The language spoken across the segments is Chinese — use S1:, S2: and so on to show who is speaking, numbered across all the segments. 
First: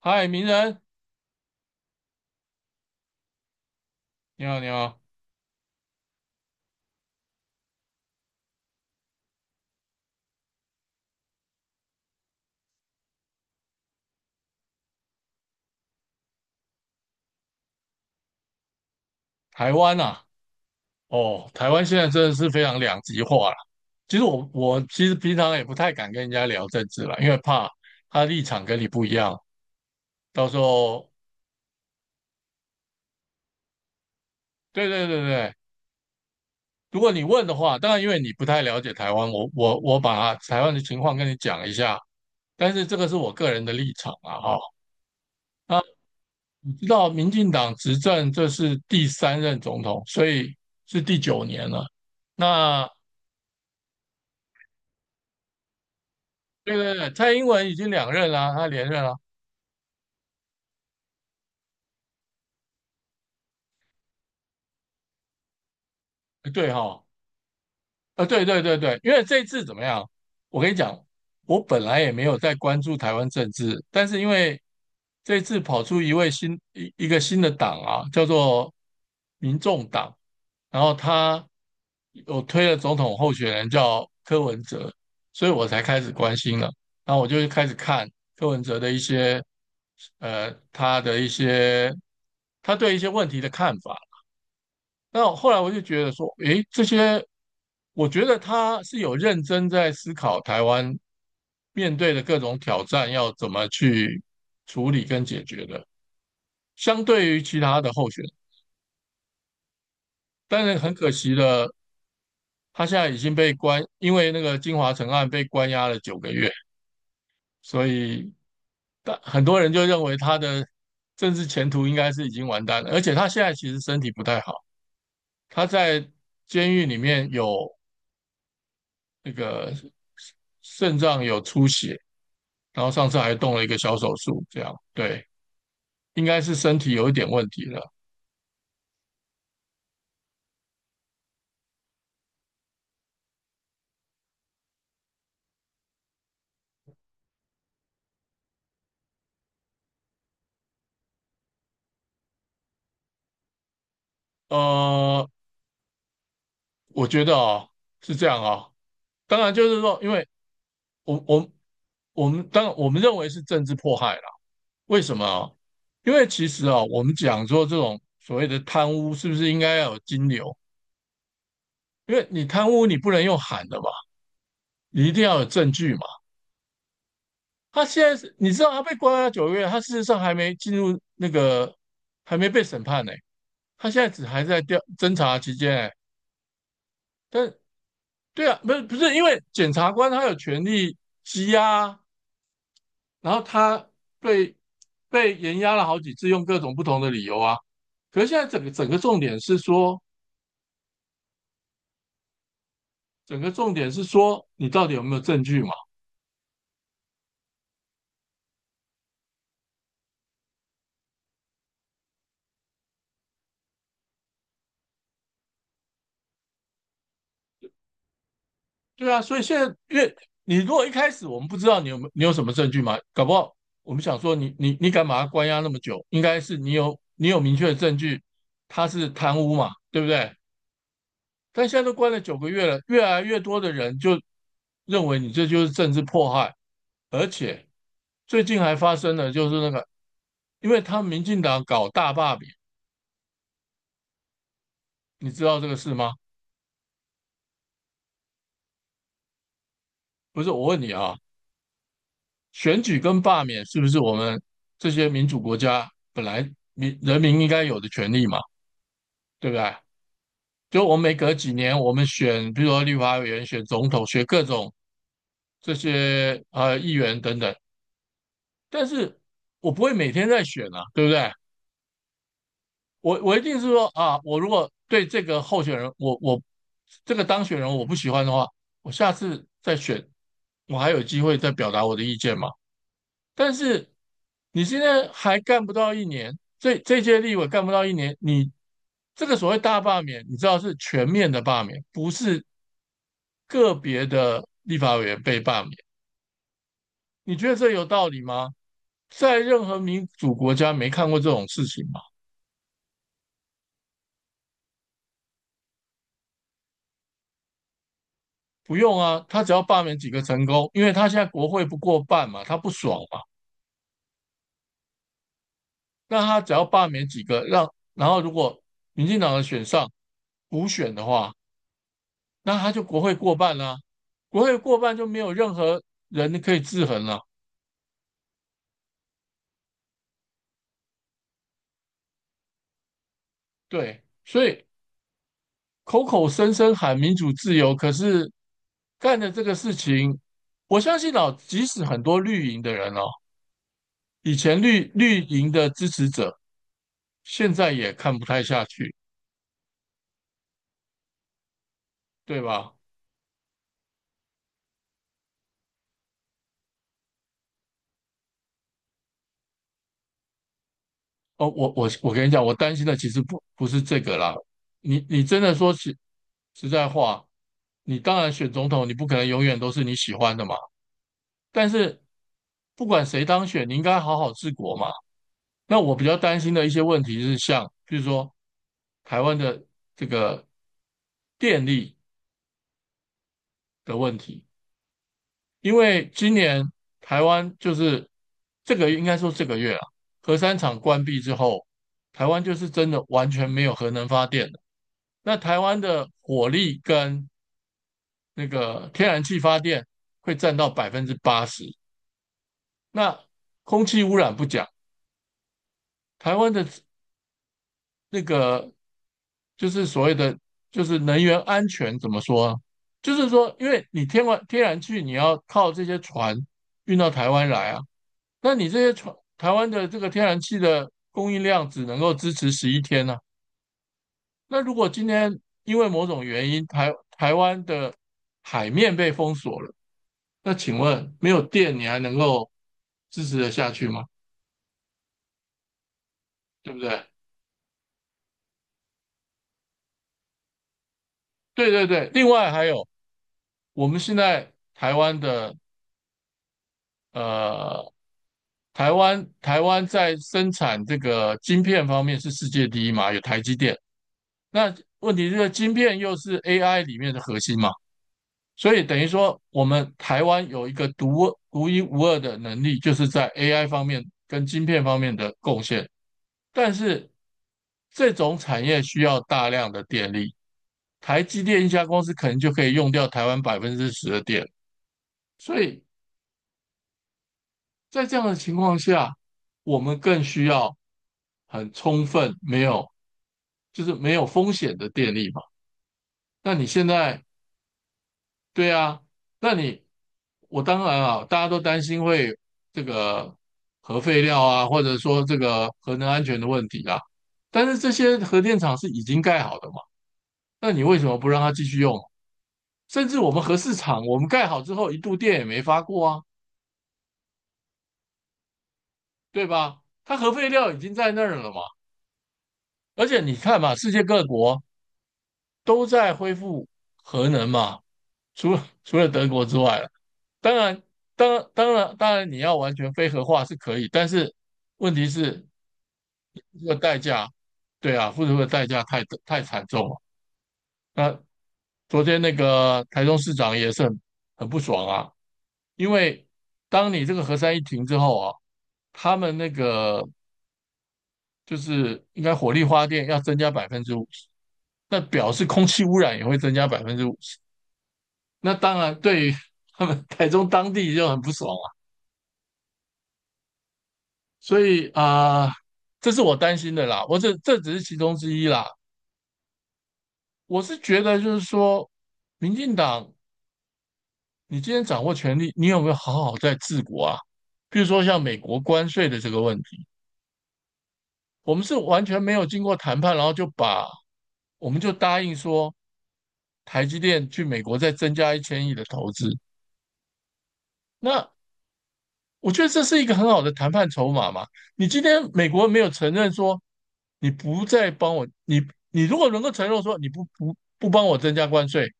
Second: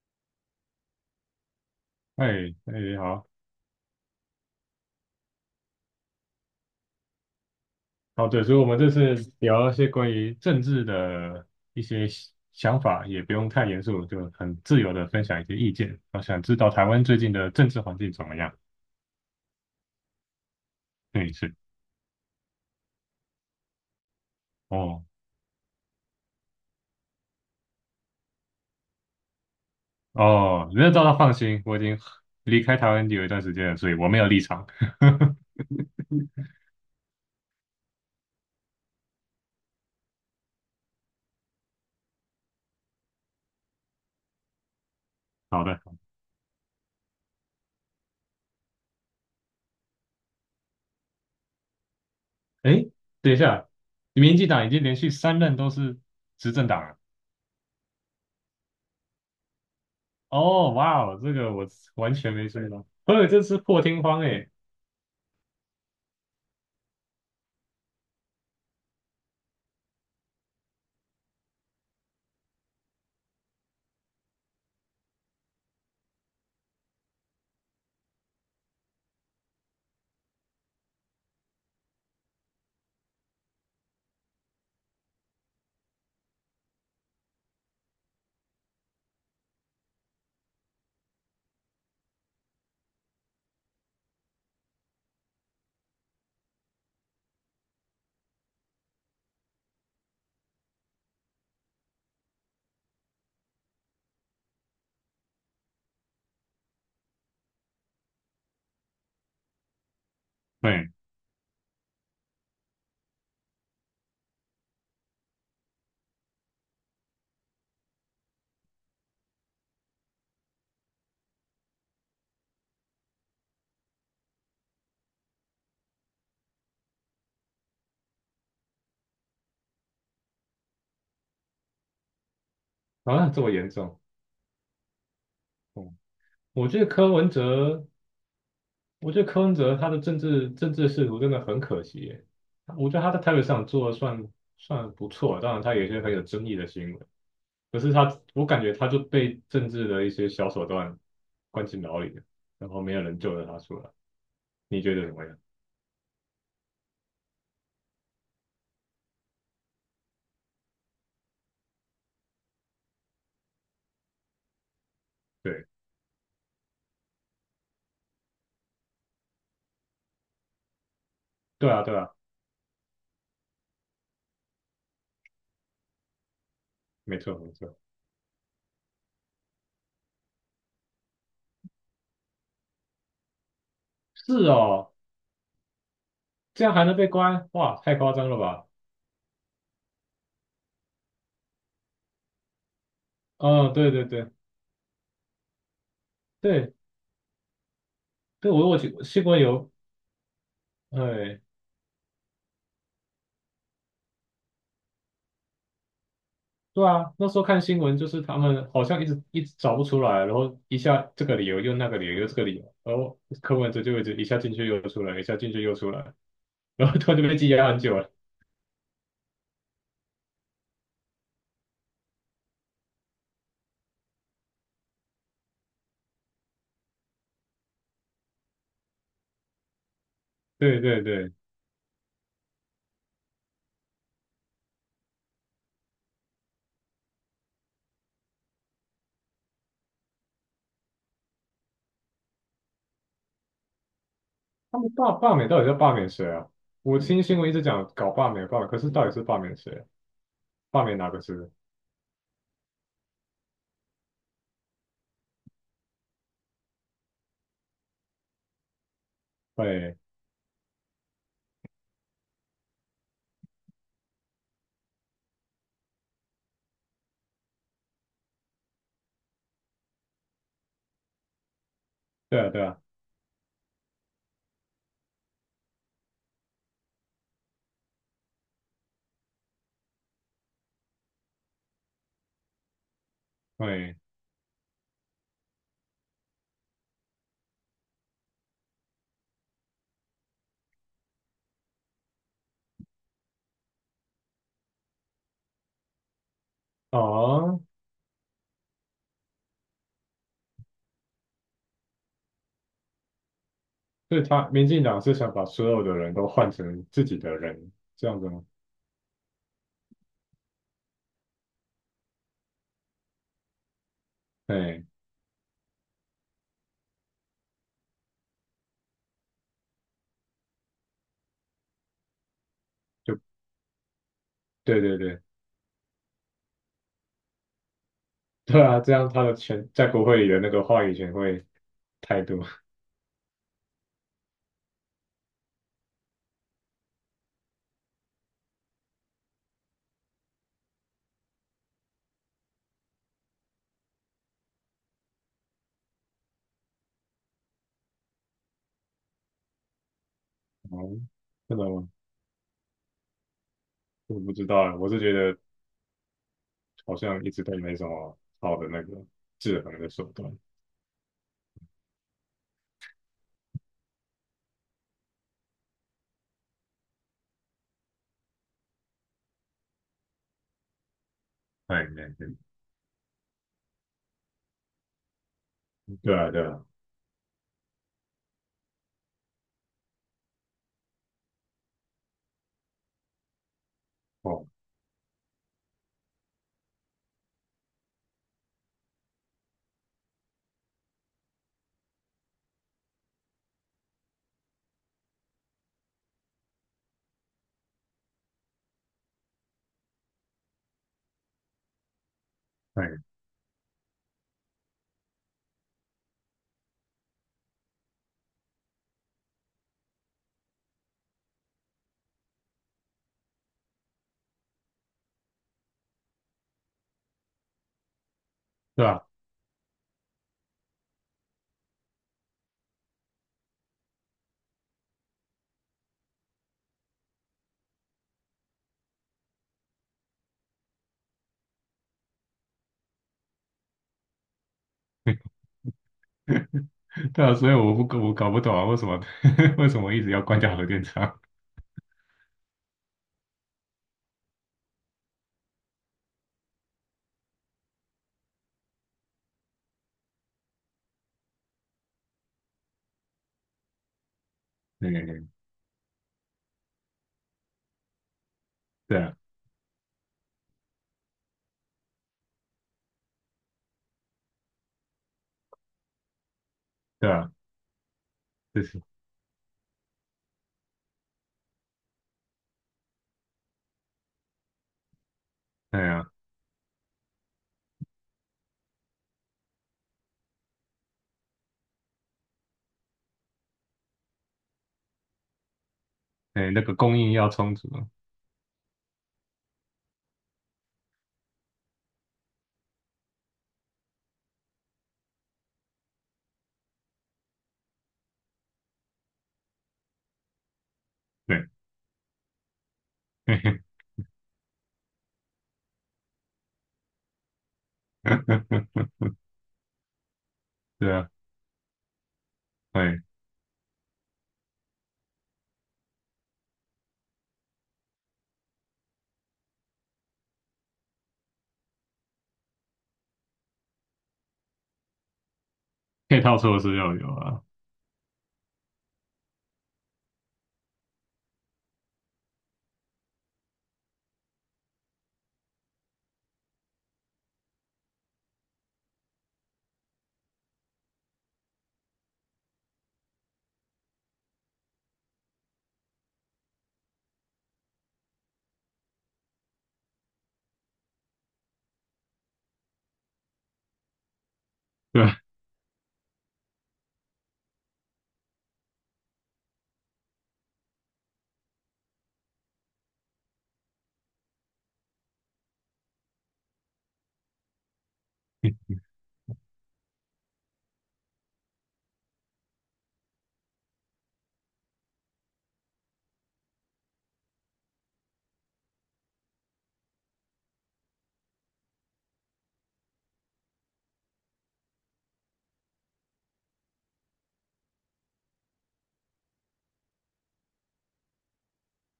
S1: 嗨，名人，
S2: 哎哎，好
S1: 你好，你好。
S2: 哦对，所以我们这次聊一些关于政治的一些想法，也不用太严肃，就很自由的分享一些意见。我想知道台湾最近的政治环境怎么样？
S1: 台湾啊，
S2: 对，
S1: 哦，
S2: 是
S1: 台湾现在真的是非常两极化了。其实我
S2: 哦
S1: 其实平常也不太敢跟人家聊政治了，因为怕他立场跟你不一样，到时
S2: 哦，没有遭
S1: 候，
S2: 到放心，我已经离开台湾有一段时间了，所以我没有立场。
S1: 对对对 对。如果你问的话，当然因为你不太了解台湾，我把台湾的情况跟你讲一下，但是这个是我个人的立场啊，哈。
S2: 好
S1: 那
S2: 的，
S1: 你知道民进党执政这是第三任总统，所以是第九年了。
S2: 哎，
S1: 那
S2: 等一下，民进党已经连续三任都是执政
S1: 对
S2: 党
S1: 对
S2: 了。
S1: 对，蔡英文已经两任了，他连任了。
S2: 哦，哇哦，这个我完全没注意到，所以这是破天荒哎。
S1: 对哈，啊，对对对对。因为这次怎么样？我跟你讲，我本来也没有在关注台湾政治，但是因为这次跑出一位一个新的党啊，叫做民众党，然后他有推了总统候选人叫柯文哲，所以我才开始关心了。然后我就开始看柯文哲的一些，他的一些他对一些问题的看法。那我后来我就觉得说，诶，这些，我觉得他是有认真在思考台湾面对的各种挑战要怎么去处理跟解决的，相对于其他的候选人。但是
S2: 对，
S1: 很可惜的，他现在已经被关，因为那个金华城案被关押了九个月，所以但很多人就认为他的政治前途应该是已经完蛋了，而且他现在其实身体不太好，他在监狱里面有那个肾脏有出血，然后上次
S2: 啊，
S1: 还
S2: 这么
S1: 动了一
S2: 严
S1: 个小
S2: 重。
S1: 手术，这样对，
S2: 嗯，
S1: 应该是
S2: 我
S1: 身
S2: 觉得
S1: 体有
S2: 柯
S1: 一点
S2: 文
S1: 问题
S2: 哲，
S1: 了。
S2: 我觉得柯文哲他的政治仕途真的很可惜耶。我觉得他在台北市长做的算不错，当然他有一些很有争议的新闻，可是他我感觉他就被政治的一些小手段关进牢里了，然后没有人救得他出来。你觉得怎么
S1: 呃，
S2: 样？
S1: 我觉得哦是这样哦，当然就是说，因为我我我们当我们认为是政治迫害啦，为什么啊？
S2: 对，
S1: 因为其实啊，我们讲说这种所谓的贪污，是不是应该要有金流？
S2: 对啊，对啊，
S1: 因为你贪污，你不能用喊的嘛，你一定要有证据嘛。
S2: 没错，没错。
S1: 他现在是，你知道他被关押九个月，他事实上还没进入那个，还没被审判呢。他现在只还
S2: 是
S1: 在调
S2: 哦，
S1: 侦查期间，欸，
S2: 这样还能被关？
S1: 但
S2: 哇，太夸张了
S1: 对啊，
S2: 吧！
S1: 不是不是，因为检察官他有权利羁押啊，然后
S2: 嗯，
S1: 他
S2: 对对对
S1: 被被延押了好几次，用各
S2: 对
S1: 种不同的理由啊。可是现在
S2: 对，
S1: 整个
S2: 我
S1: 整个重
S2: 新
S1: 点
S2: 闻
S1: 是
S2: 有，
S1: 说，
S2: 哎。
S1: 整个重点是说你到底有没有证据嘛？
S2: 对啊，那时候看新闻就是他们好像一直一直找不出来，然后一下这个理由又那个理由又这个理由，然后柯文哲就一直一下进去又出来，一下进去又出来，然后突然就被羁押很久了。
S1: 对啊，所以现在越你如果一开始我们不知道你有没有你有什么证据嘛，搞不好我们想说你敢把他关押那么久，应该是你有明确的证据他是贪污嘛，对不对？
S2: 对对对，
S1: 但现在都关了九个月了，越来越多的人就认为你这就是政治迫害，而且最近还发生了就是那个，因为他们民进党搞大罢免，
S2: 他们罢
S1: 你
S2: 罢
S1: 知
S2: 免
S1: 道
S2: 到
S1: 这
S2: 底在
S1: 个
S2: 罢
S1: 事
S2: 免
S1: 吗？
S2: 谁啊？我听新闻一直讲搞罢免，可是到底是罢免谁啊？
S1: 不是，我问
S2: 罢
S1: 你
S2: 免哪
S1: 啊，
S2: 个是？
S1: 选举跟罢免是不是我们这些民主国家本来人民应该有的权利嘛？对不对？
S2: 对
S1: 就我们每隔几年我们选，比如说立法委员、选总统、选各种这些议员等等，但是我不会每天在选啊，对不对？
S2: 对啊对啊，
S1: 我一定是说啊，我如果对这个候选人，我这个当选人我不喜欢的话，我下次再选，我还有机会再表达我的意见嘛。但是
S2: 对
S1: 你现在还干不到一年，这届立委干不到一年，你这个所谓大罢免，你知道是全面的罢免，不是个别的立法委员被罢免。你觉得
S2: 哦，
S1: 这有道理吗？在任何民主国家没看过这种事情吗？
S2: 所以他民进党是想把所有的人都换成自己的人，这样子吗？
S1: 不用啊，他只要罢免几个成功，因为他现在国会不过半嘛，他不爽嘛，
S2: 对，
S1: 那他只要罢免几个，让然后如果民进党的选上补选的话，那他就国会
S2: 就
S1: 过半啦，啊国会过
S2: 对
S1: 半
S2: 对
S1: 就没
S2: 对。
S1: 有任何人可以制衡了，啊
S2: 对啊，这样他的权在国会里的那个话语权会太多。
S1: 对，所以口口声声喊民主自由，可是干的这个事情，我相信哦，即使很多绿营的人哦，以前绿营的支持者，现在也看不太下去，
S2: 哦，真的吗？
S1: 对吧？
S2: 我不知道啊，我是觉得好像一直都没什么好的那个制衡的手段。
S1: 哦，我我跟你讲，我担心的其实不是这个啦。你你真的说实在话，你当然选总统，你不可能永远都是你喜欢的嘛。但
S2: 哎，
S1: 是
S2: 对对
S1: 不管谁当选，你应该好好治国嘛。那我比
S2: 对
S1: 较
S2: 啊，
S1: 担
S2: 对
S1: 心
S2: 啊，
S1: 的一些问题是像，比如说台湾的这个电力的问题，
S2: 哦，
S1: 因为今年台湾就是这个应该说这个月啊，核三厂关闭之后，台湾就是真的完全没有核能发电。那台湾的火力跟那个天然气发电会占到80%。
S2: 哎，
S1: 那空气污染不讲，台湾的那个就是所谓的就是能源安全怎么说啊？就是说，因为你天然气你要靠这些船运到台湾来啊，那你这
S2: 对
S1: 些
S2: 啊，
S1: 船台湾的这个天然气的供应量只能够支持11天呢，那如果今天因为某种原因，台湾的海面被封锁了，那请问没有电你还能够支持得下去吗？对不对？
S2: 对啊，所以我搞不懂啊，为什么 为什么一直要关掉核电厂？
S1: 对对对。另外还有，我们现在台湾的呃，台湾在生产这个晶片方面是世界第一嘛，有台积电。那
S2: 对
S1: 问
S2: 对
S1: 题是晶片又是 AI 里面的核心嘛，所以等
S2: 对
S1: 于
S2: 啊，
S1: 说我们台湾有一个独一无二的能力，就是在 AI 方面跟晶片方面的贡献。但是
S2: 对啊，
S1: 这种产
S2: 就
S1: 业
S2: 是
S1: 需要大量的电力，台积电一家公司可能就可以用掉台湾10%的电，所
S2: 哎
S1: 以
S2: 呀，
S1: 在这样的情况下，我们更需要很充分、没有就是没有风险的电力嘛。
S2: 哎，
S1: 那
S2: 那
S1: 你
S2: 个
S1: 现
S2: 供应
S1: 在
S2: 要充足啊，
S1: 对啊，那你我当然啊，大家都担心会这个核废料啊，或者说这个核能安全的问题啊，但是这些核电厂是已经盖好的嘛。那你为什么不让
S2: 对，
S1: 它继续用？甚至 我
S2: 嘿
S1: 们核
S2: 嘿，
S1: 市场，我们盖好之后一度电也没发过啊，对吧？它核废料已
S2: 对
S1: 经
S2: 啊，
S1: 在那儿了嘛。
S2: 哎，
S1: 而且你看嘛，世界各国都在恢复核能嘛，除了德国之外了当然，当然当然你要完全非核化是可以，但是问题是
S2: 配套措
S1: 这个
S2: 施要
S1: 代
S2: 有
S1: 价，
S2: 啊，
S1: 对啊，付出的代价太惨重了。那昨天那个台中市长也是很很不爽啊，因为当你这个核三一停之后啊，他们那个就是应该火力发电要增加百分之五十，那表示空气污染也会增加百分之五十。那当然对于他们台中当地就很不爽啊，所以
S2: 对啊，
S1: 啊，这是我担心的啦。我这只是其中之一啦。我是觉得就是说，民进党你今天掌握权力，你有没有好好在治国啊？比如说像美国关税的这个问题，我们是完全没有经过谈判，然后就把我们就答应说台积电去美国再增加1000亿的投资。那我觉得这是一个很好的谈判筹码嘛。你今天美国没有承认说你不再帮我，你你如果能够承诺说你不帮我增加关税，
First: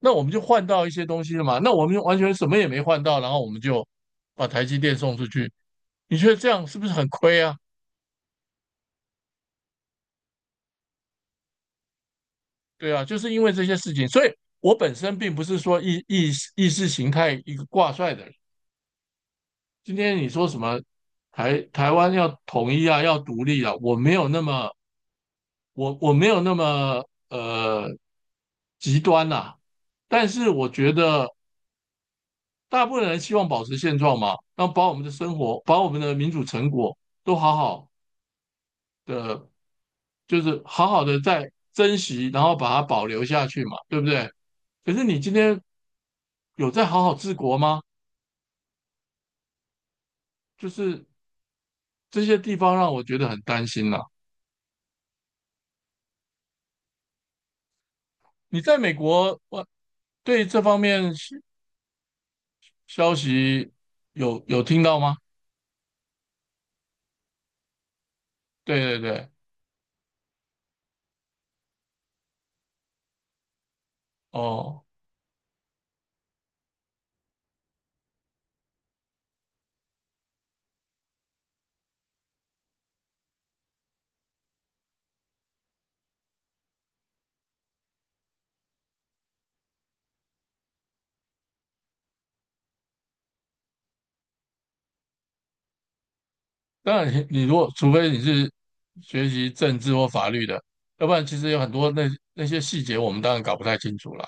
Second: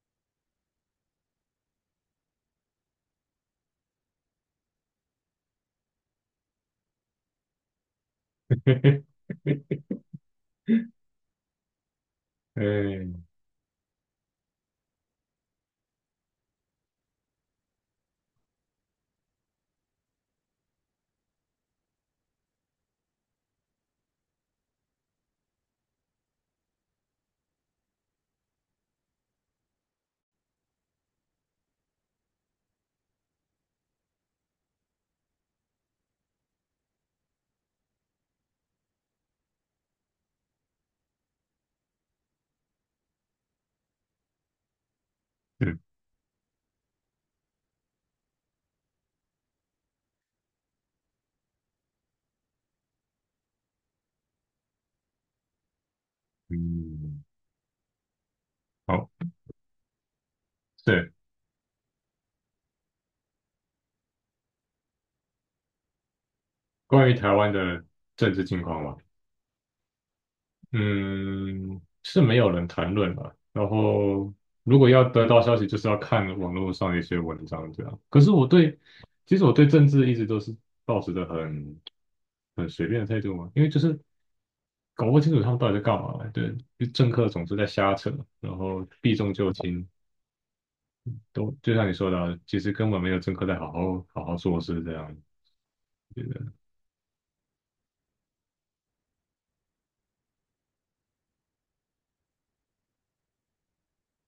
S1: 那我们就换到一些东西了嘛。那我们就完全什么也没换到，然后我们就把台积电送出去，你觉得这样是不是很亏啊？
S2: 嘿嘿，
S1: 对啊，就是因为这些事情，所以我本身并不是说意识形态一个挂帅的人。今天你说什么台湾要统一啊，要独立啊，我没有那么我没有那么呃极端呐，但是我觉得大部分人希望保持现状嘛，那把我们的生活，把我们的民主成果都好好的，就是好好的在珍惜，然后把它保留下去嘛，对不对？可是你今天
S2: 对
S1: 有在好好治国吗？就是这些地方让我觉得很担心啦。
S2: 嗯，
S1: 你在美
S2: 好，
S1: 国，我对这方
S2: 对，
S1: 面消息有听到吗？
S2: 关于台湾的政治情
S1: 对
S2: 况嘛，
S1: 对对，
S2: 嗯，是没有人谈论了。然后，如
S1: 哦，
S2: 果要得到消息，就是要看网络上的一些文章这样。可是我对，其实我对政治一直都是抱持着很随便的态度嘛，因为就是搞不清楚他们到底在干嘛。对，就政客总是在瞎扯，然后避重就轻，都就像你说的啊其实根本没有政客在好好做事这样。觉得。
S1: 当然你，你如果除非你是学习政治或法律的，要不然其实有很多那那些细节我们当然搞不太清楚啦。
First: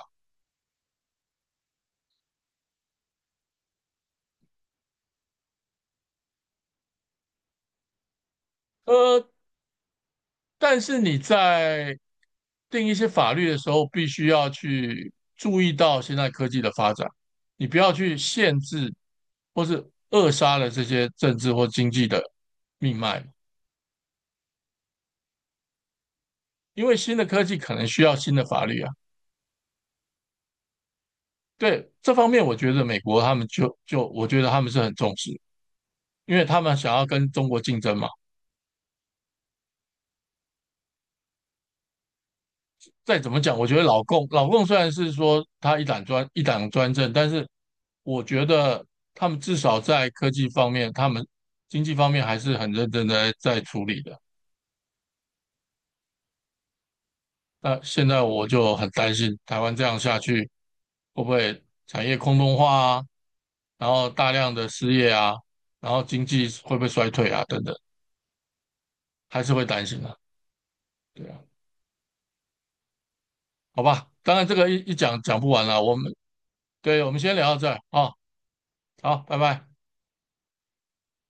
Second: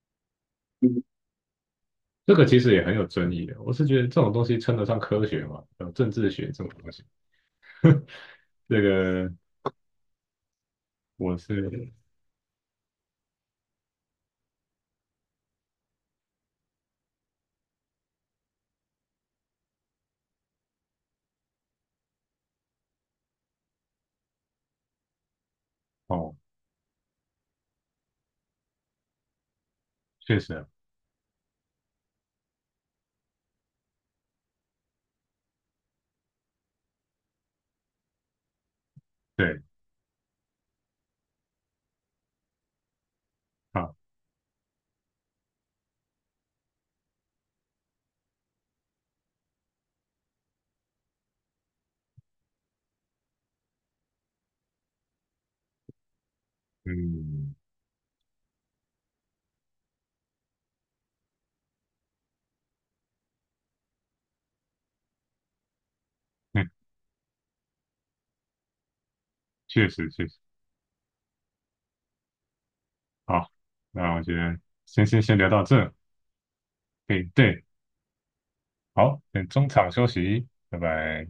S2: 这个其实也很有争议的。我是觉得这种东西称得上科学吗？有政治学这种东西，这
S1: 呃，
S2: 个
S1: 但是你
S2: 我是
S1: 在定一些法律的时候，必须要去注意到现在科技的发展，你不要去限制或是扼杀了这些政治或经济的命脉，
S2: 哦，
S1: 因为新的科技可能需要新的法律啊。
S2: 确实啊
S1: 对，这方面我觉得美国他们就我觉得他们是很重视，因为他们想要跟中国竞争嘛。
S2: 对，
S1: 再怎么讲，我觉得
S2: 好，
S1: 老共虽然是说他一党专政，但是我觉得他们至少在科技方面，他们经济方面还是很认真的在处理的。
S2: 嗯
S1: 那现在我就很担心，台湾这样下去会不会产业空洞化啊，然后大量的失业啊，然后经济
S2: 嗯，
S1: 会不会衰退啊，等等，还是会担
S2: 确
S1: 心
S2: 实
S1: 啊。
S2: 确实
S1: 对啊，
S2: 好。
S1: 好吧，
S2: 那我
S1: 当
S2: 觉
S1: 然这
S2: 得
S1: 个一
S2: 先
S1: 讲
S2: 先先
S1: 讲不
S2: 聊到
S1: 完了，
S2: 这，
S1: 我们对我
S2: 可
S1: 们
S2: 以
S1: 先聊到
S2: 对，
S1: 这儿啊，好，
S2: 好，
S1: 拜
S2: 先
S1: 拜。
S2: 中场休息，拜拜。